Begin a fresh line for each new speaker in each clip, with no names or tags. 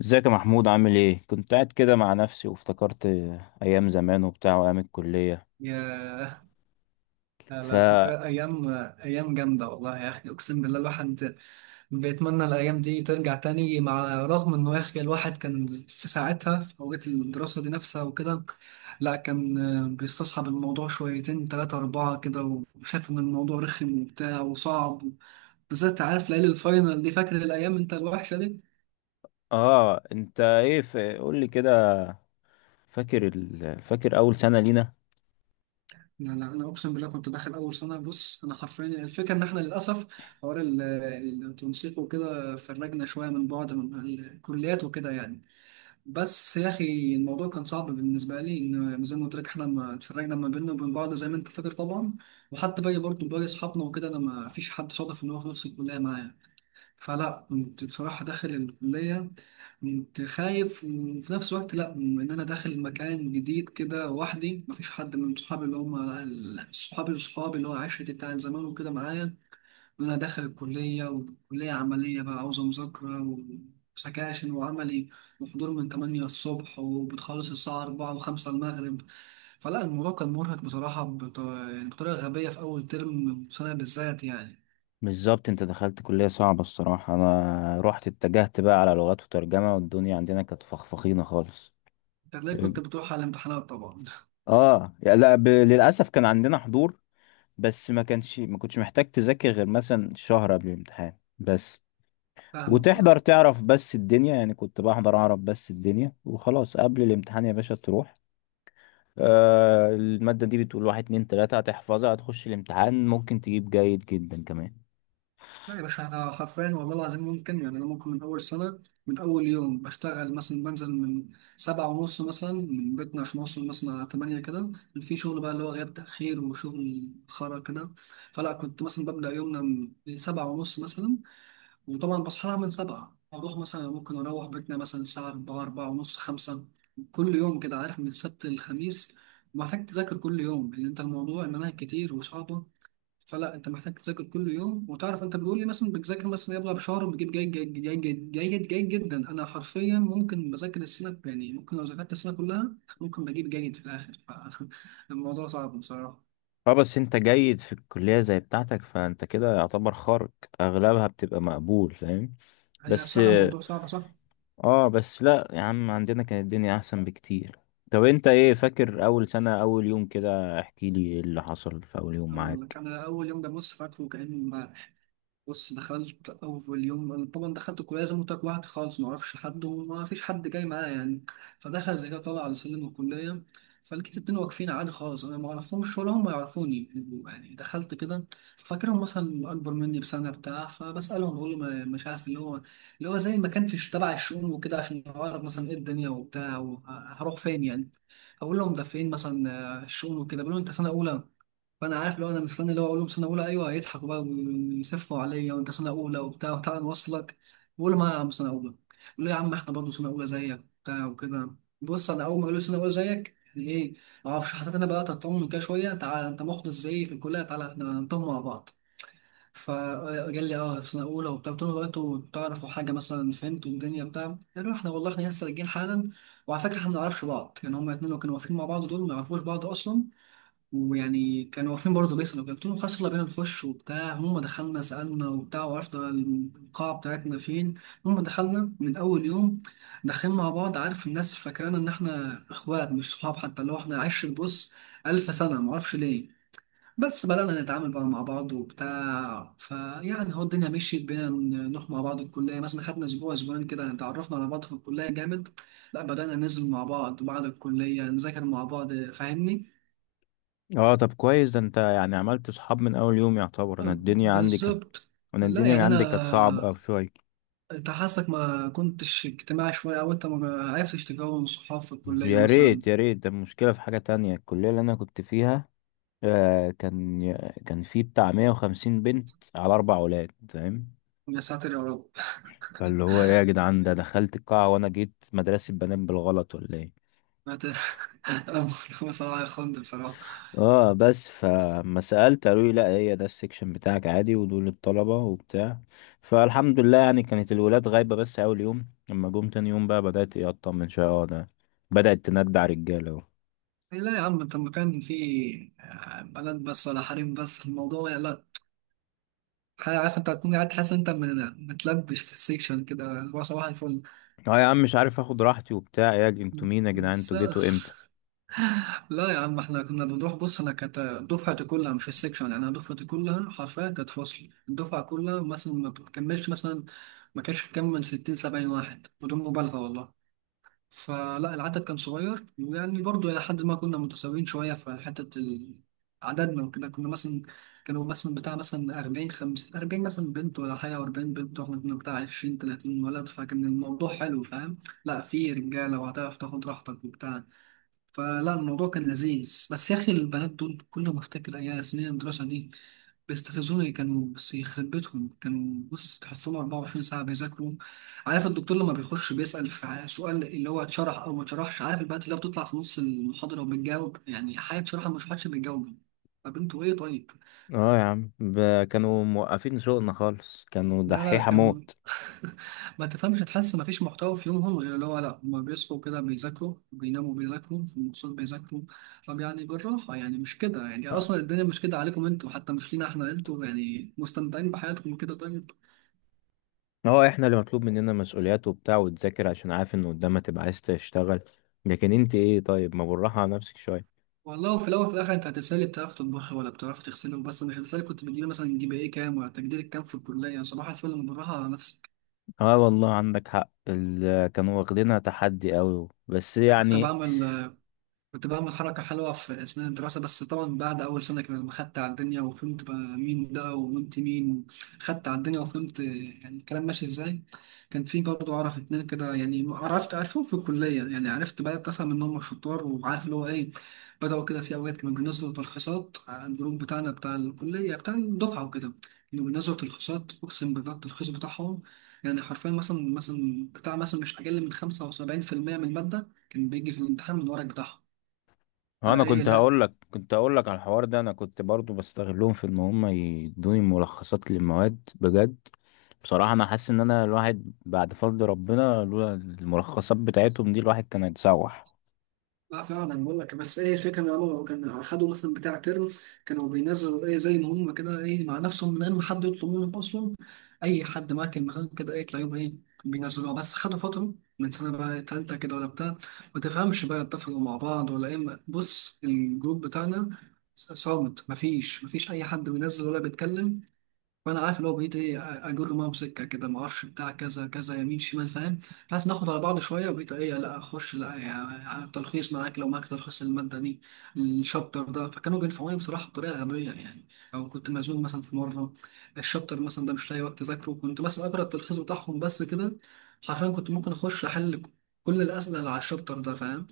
ازيك يا محمود، عامل ايه؟ كنت قاعد كده مع نفسي وافتكرت ايام زمان وبتاع وايام الكلية.
ياه، على
فا
فكرة أيام جامدة والله يا أخي أقسم بالله الواحد بيتمنى الأيام دي ترجع تاني مع رغم إنه يا أخي الواحد كان في ساعتها في أوقات الدراسة دي نفسها وكده. لا كان بيستصعب الموضوع شويتين تلاتة أربعة كده وشايف إن الموضوع رخم وبتاع وصعب، بالذات عارف ليالي الفاينل دي، فاكر الأيام أنت الوحشة دي؟
اه، انت ايه؟ قول لي كده. فاكر فاكر اول سنة لينا؟
لا لا، انا اقسم بالله كنت داخل اول سنه، بص انا حرفيا الفكره ان احنا للاسف حوار التنسيق وكده فرجنا شويه من بعض من الكليات وكده يعني. بس يا اخي الموضوع كان صعب بالنسبه لي، ان زي ما قلت لك احنا ما اتفرجنا ما بيننا وبين بعض زي ما انت فاكر طبعا. وحتى باقي اصحابنا وكده انا ما فيش حد صادف ان هو في نفس الكليه معايا. فلا كنت بصراحة داخل الكلية كنت خايف وفي نفس الوقت لا، إن أنا داخل مكان جديد كده لوحدي، مفيش حد من صحابي اللي هم صحابي اللي هو عشرتي بتاع زمان وكده معايا. إن أنا داخل الكلية وكلية عملية بقى عاوزة مذاكرة وسكاشن وعملي وحضور من 8 الصبح وبتخلص الساعة 4 و5 المغرب. فلا الموضوع كان مرهق بصراحة يعني بطريقة غبية في أول ترم سنة بالذات يعني.
بالظبط، انت دخلت كلية صعبة. الصراحة انا اتجهت بقى على لغات وترجمة، والدنيا عندنا كانت فخفخينة خالص.
هتلاقي كنت بتروح على الامتحانات طبعا.
اه يا لا، للاسف كان عندنا حضور، بس ما كنتش محتاج تذاكر غير مثلا شهر قبل الامتحان بس.
فاهمك اه.
وتحضر تعرف بس الدنيا، يعني كنت بحضر اعرف بس الدنيا وخلاص. قبل الامتحان يا باشا تروح، آه، المادة دي بتقول واحد اتنين تلاتة، هتحفظها هتخش الامتحان ممكن تجيب جيد جدا كمان.
لا يا باشا انا حرفيا والله العظيم ممكن يعني انا ممكن من اول سنه، من اول يوم بشتغل مثلا بنزل من سبعة ونص مثلا من بيتنا عشان اوصل مثلا على تمانية كده. في شغل بقى اللي هو غياب تاخير وشغل خرا كده. فلا كنت مثلا ببدا يومنا من سبعة ونص مثلا. وطبعا بصحى لها من سبعة اروح مثلا، ممكن اروح بيتنا مثلا الساعه 4 4 ونص 5. كل يوم كده، عارف، من السبت للخميس محتاج تذاكر كل يوم لان انت الموضوع المناهج كتير وصعبه. فلا انت محتاج تذاكر كل يوم، وتعرف انت بيقول لي مثلا بتذاكر مثلا يلا بشهر وبتجيب جيد جيد جيد جيد جيد, جيد جدا. انا حرفيا ممكن بذاكر السنه يعني، ممكن لو ذاكرت السنه كلها ممكن بجيب جيد في الاخر. فالموضوع صعب بصراحه.
اه بس انت جيد في الكلية زي بتاعتك، فانت كده يعتبر خارج، اغلبها بتبقى مقبول فاهم.
هي
بس.
بصراحه الموضوع صعب صح.
اه، بس لا يا عم، عندنا كانت الدنيا احسن بكتير. طب انت ايه فاكر اول سنة اول يوم كده؟ احكي لي ايه اللي حصل في اول يوم
أقول لك
معاك.
انا اول يوم ده، بص فاكره كانه، بص دخلت أول يوم، أنا طبعا دخلت كلية زي ما قلت لك لوحدي خالص، معرفش حد وما فيش حد جاي معايا يعني. فدخل زي كده طالع على سلم الكلية، فلقيت اتنين واقفين عادي خالص، أنا ما أعرفهمش ولا هم يعرفوني. يعني دخلت كده فاكرهم مثلا أكبر مني بسنة بتاع، فبسألهم بقول له مش عارف اللي هو، زي ما كان في تبع الشؤون وكده عشان أعرف مثلا إيه الدنيا وبتاع وهروح فين يعني. أقول لهم ده فين مثلا، آه، الشؤون وكده، بيقولوا أنت سنة أولى؟ فانا عارف لو انا مستني اللي هو اقول لهم سنه اولى ايوه هيضحكوا بقى ويسفوا عليا، وانت سنه اولى وبتاع وتعالى نوصلك. بقول لهم انا يا عم سنه اولى، يقول لي يا عم احنا برضه سنه اولى زيك وبتاع وكده. بص انا اول ما قالوا لي سنه اولى زيك، يعني ايه، ما اعرفش، حسيت انا بقى تطمن كده شويه، تعالى انت محدث زيي في الكليه، تعالى احنا نطمن مع بعض. فقال لي اه في سنه اولى وبتاع، قلت له هو انتوا تعرفوا حاجه مثلا فهمتوا الدنيا بتاع، قالوا احنا والله احنا لسه راجعين حالا، وعلى فكره احنا ما نعرفش بعض. يعني هما الاثنين اللي كانوا واقفين مع بعض دول ما يعرفوش بعض اصلا، ويعني كانوا واقفين برضه بيسألوا. قلت لهم خلاص يلا بينا نخش وبتاع، هم دخلنا سألنا وبتاع وعرفنا القاعة بتاعتنا فين. هم دخلنا من أول يوم داخلين مع بعض، عارف الناس فاكرانا إن إحنا إخوات مش صحاب، حتى اللي هو إحنا عشرة بص ألف سنة، معرفش ليه. بس بدأنا نتعامل بقى مع بعض وبتاع، فيعني هو الدنيا مشيت بينا نروح مع بعض الكلية، مثلا خدنا أسبوع أسبوعين كده اتعرفنا على بعض في الكلية جامد. لا بدأنا ننزل مع بعض بعد الكلية نذاكر مع بعض، فاهمني.
اه طب كويس، ده انت يعني عملت صحاب من اول يوم يعتبر.
بالظبط.
انا
لا
الدنيا
يعني
عندي كانت صعبة
انا،
او شوية.
انت حاسك ما كنتش اجتماعي شويه، او انت ما عرفتش تكون صحاب في الكليه
يا
مثلا؟
ريت يا ريت، ده المشكلة في حاجة تانية، الكلية اللي انا كنت فيها. آه، كان في بتاع 150 بنت على اربع اولاد فاهم.
يا ساتر يا رب.
فاللي هو ايه يا جدعان، ده دخلت القاعة وانا جيت مدرسة بنات بالغلط ولا ايه؟
انا ت- أنا بصراحه يا خند بصراحه.
اه بس فما سألت قالوا لي لا، هي ده السكشن بتاعك عادي، ودول الطلبة وبتاع. فالحمد لله، يعني كانت الولاد غايبة بس أول يوم. لما جم تاني يوم بقى بدأت ايه أطمن شوية. اه، ده بدأت تندع رجالة اهو.
لا يا عم انت المكان فيه بلد بس ولا حريم بس الموضوع يعني، لا. عارف انت هتكون قاعد تحس انت متلبش في السيكشن كده اللي هو صباح الفل.
اه يا عم مش عارف اخد راحتي وبتاع. انتوا مين يا جدعان؟
بس
انتوا جيتوا امتى؟
لا يا عم احنا كنا بنروح، بص انا كانت دفعتي كلها مش السكشن، يعني انا دفعتي كلها حرفيا كانت فصل، الدفعه كلها مثلا ما بتكملش مثلا، ما كانش تكمل 60 70 واحد بدون مبالغه والله. فلا العدد كان صغير، ويعني برضه الى حد ما كنا متساويين شويه في حته عددنا وكده، كنا مثلا، كانوا مثلا بتاع مثلا 40 50 40 مثلا بنت ولا حاجه، و40 بنت واحنا كنا بتاع 20 30 ولد، فكان الموضوع حلو فاهم. لا في رجاله وهتعرف تاخد راحتك وبتاع، فلا الموضوع كان لذيذ. بس يا اخي البنات دول كل ما افتكر ايام سنين الدراسه دي بيستفزوني، كانوا بس يخرب بيتهم كانوا بص تحصلهم 24 ساعه بيذاكروا. عارف الدكتور لما بيخش بيسال في سؤال اللي هو اتشرح او ما اتشرحش، عارف البنات اللي هي بتطلع في نص المحاضره وبتجاوب، يعني حياة شرحها مش حدش بيجاوب. طب انتوا ايه طيب؟
اه يا عم، كانوا موقفين شغلنا خالص، كانوا
لا
دحيحة
كانوا
موت.
ما تفهمش، تحس ما فيش محتوى في يومهم غير اللي هو، لا هما بيصحوا كده بيذاكروا، بيناموا بيذاكروا، في المواصلات بيذاكروا. طب يعني بالراحة يعني، مش كده يعني، أصلا الدنيا مش كده عليكم أنتوا، حتى مش لينا إحنا، أنتوا يعني مستمتعين بحياتكم كده طيب.
اه احنا اللي مطلوب مننا مسؤوليات وبتاع وتذاكر عشان عارف ان قدامك تبقى عايز تشتغل. لكن انت ايه طيب ما بالراحة على نفسك شوية.
والله وفي الأول وفي الآخر أنت هتسألي بتعرف تطبخي ولا بتعرف تغسلي، بس مش هتسألي كنت بتجيبي مثلا جي بي إيه كام، ولا تقديرك كام في الكلية يعني، صباح الفل، أنا بالراحة على نفسك.
اه والله عندك حق، كانوا واخدينها تحدي قوي بس
كنت
يعني.
بعمل كنت بعمل حركة حلوة في أثناء الدراسة، بس طبعا بعد أول سنة كده لما خدت على الدنيا وفهمت بقى مين ده وأنت مين، خدت على الدنيا وفهمت يعني الكلام ماشي إزاي. كان في برضه أعرف اتنين كده يعني، عرفت عرفهم في الكلية يعني عرفت بدأت أفهم إن هم شطار وعارف اللي هو إيه. بدأوا كده في أوقات كانوا بينزلوا تلخيصات على الجروب بتاعنا بتاع الكلية بتاع الدفعة وكده. كانوا بينزلوا تلخيصات، أقسم بالله التلخيص بتاعهم يعني حرفيا مثلا بتاع مثلا مش أقل من 75% من المادة كان بيجي في الامتحان من الورق بتاعهم.
هو انا
فايه
كنت
لا.
هقول لك كنت هقول لك على الحوار ده، انا كنت برضو بستغلهم في ان هم يدوني ملخصات للمواد بجد. بصراحة انا حاسس ان انا الواحد، بعد فضل ربنا، لولا الملخصات بتاعتهم دي الواحد كان هيتسوح.
لا فعلا بقول لك، بس ايه الفكره ان هم كانوا خدوا مثلا بتاع ترم كانوا بينزلوا ايه زي ما هم كده ايه مع نفسهم من غير ما حد يطلب منهم اصلا، اي حد ماكل مكان كده ايه تلاقيهم ايه بينزلوها. بس خدوا فتره من سنه بقى تالته كده ولا بتاع، ما تفهمش بقى اتفقوا مع بعض ولا ايه، بص الجروب بتاعنا صامت، مفيش اي حد بينزل ولا بيتكلم. فانا عارف اللي هو بقيت ايه اجر معاهم سكه كده، ما اعرفش بتاع كذا كذا يمين شمال فاهم، بحيث ناخد على بعض شويه. وبقيت ايه لا اخش لا يعني تلخيص معاك؟ لو معاك تلخيص الماده دي الشابتر ده، فكانوا بينفعوني بصراحه بطريقه غبيه يعني. او كنت مزنوق مثلا في مره الشابتر مثلا ده مش لاقي وقت اذاكره، كنت مثلا اقرا التلخيص بتاعهم بس كده. حرفيا كنت ممكن اخش احل كل الاسئله اللي على الشابتر ده فاهم.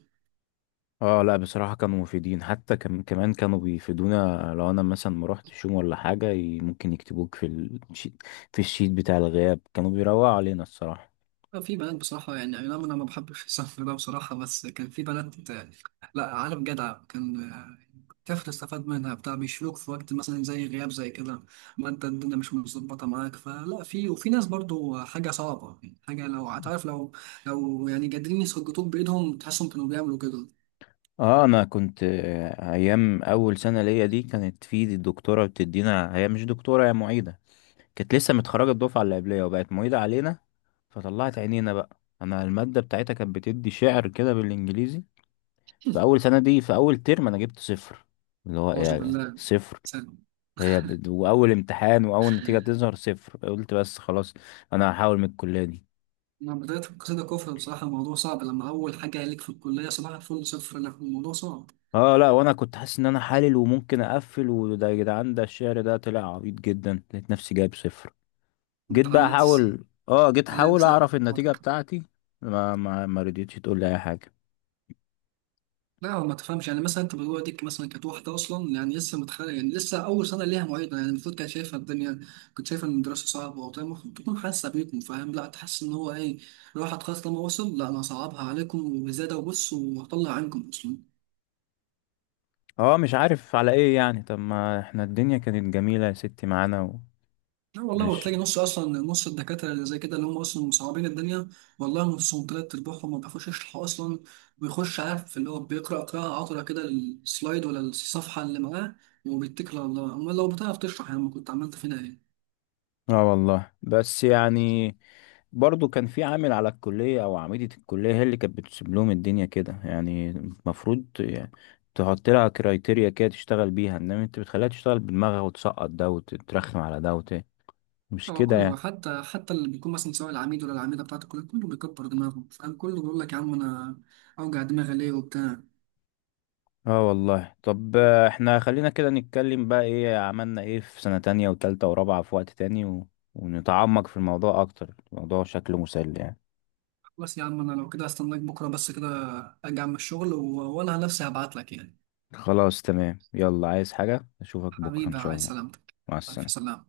اه لا بصراحة كانوا مفيدين حتى، كمان كانوا بيفيدونا. لو انا مثلا ما روحتش يوم ولا حاجة ممكن يكتبوك في الشيت، في الشيت بتاع الغياب كانوا بيروقوا علينا الصراحة.
آه، في بنات بصراحة يعني، أي نعم أنا ما بحبش السفر ده بصراحة، بس كان في بنات آه، لا عالم جدع، كان آه، تعرف تستفاد منها بتاع، بيشيلوك في وقت مثلا زي غياب زي كده، ما أنت الدنيا مش متظبطة معاك. فلا في وفي ناس برضو حاجة صعبة يعني، حاجة لو هتعرف لو يعني قادرين يسجطوك بإيدهم تحسهم كانوا بيعملوا كده.
اه انا كنت، ايام اول سنه ليا دي كانت في الدكتوره بتدينا، هي مش دكتوره هي معيده. كانت لسه متخرجه الدفعه اللي قبليه وبقت معيده علينا. فطلعت عينينا بقى، انا الماده بتاعتها كانت بتدي شعر كده بالانجليزي. في اول سنه دي في اول ترم انا جبت صفر. اللي هو
أعوذ
ايه
بالله.
صفر؟
سلام.
واول امتحان واول نتيجه تظهر صفر، قلت بس خلاص انا هحاول من الكليه دي.
مع بداية القصيدة كفر، بصراحة الموضوع صعب لما أول حاجة ليك في الكلية صباح الفل صفر، لا الموضوع صعب.
اه لا، وانا كنت حاسس ان انا حالل وممكن اقفل، وده يا جدعان ده الشعر ده طلع عبيط جدا، لقيت نفسي جايب صفر.
أنت علقت
جيت
علقت
احاول
صفر؟
اعرف النتيجة بتاعتي. ما رضيتش تقول لي اي حاجة.
لا هو ما تفهمش، يعني مثلا انت بتقول ديك مثلا كانت واحده اصلا يعني لسه متخرجه، يعني لسه اول سنه ليها معيده يعني، المفروض كانت شايفه الدنيا، كنت شايفه ان الدراسه صعبه وبتاع، المفروض تكون حاسه بيكم فاهم، لا تحس ان هو ايه، الواحد خلاص لما وصل لا انا هصعبها عليكم وزياده، وبص وهطلع عنكم اصلا.
اه مش عارف على ايه يعني. طب ما احنا الدنيا كانت جميلة يا ستي معانا.
لا والله،
ومش،
وتلاقي نص اصلا نص الدكاتره اللي زي كده اللي هم اصلا مصعبين الدنيا، والله نصهم تلات ارباعهم ما بيعرفوش يشرحوا اصلا، بيخش عارف اللي هو بيقرا قراءه عطره كده السلايد ولا الصفحه اللي معاه وبيتكل على الله، امال لو بتعرف تشرح يا عم كنت عملت فينا ايه.
اه والله بس يعني. برضو كان في عامل على الكلية او عميدة الكلية هي اللي كانت بتسيب لهم الدنيا كده، يعني المفروض يعني تحط لها كرايتيريا كده تشتغل بيها، انما انت بتخليها تشتغل بدماغها وتسقط ده وتترخم على ده مش
هو
كده
كله
يعني.
حتى اللي بيكون مثلا سواء العميد ولا العميدة بتاعت الكلية كله بيكبر دماغه فاهم، كله بيقول لك يا عم أنا أوجع دماغي ليه وبتاع.
اه والله طب، احنا خلينا كده نتكلم بقى ايه عملنا ايه في سنة تانية وتالتة ورابعة في وقت تاني، ونتعمق في الموضوع اكتر، الموضوع شكله مسلي يعني.
خلاص يا عم، أنا لو كده هستناك بكرة بس كده، أرجع من الشغل و... وأنا نفسي هبعت لك يعني.
خلاص تمام، يلا، عايز حاجة؟ اشوفك بكرة ان
حبيبي
شاء
عايز
الله.
سلامتك.
مع
ألف
السلامة.
سلامة.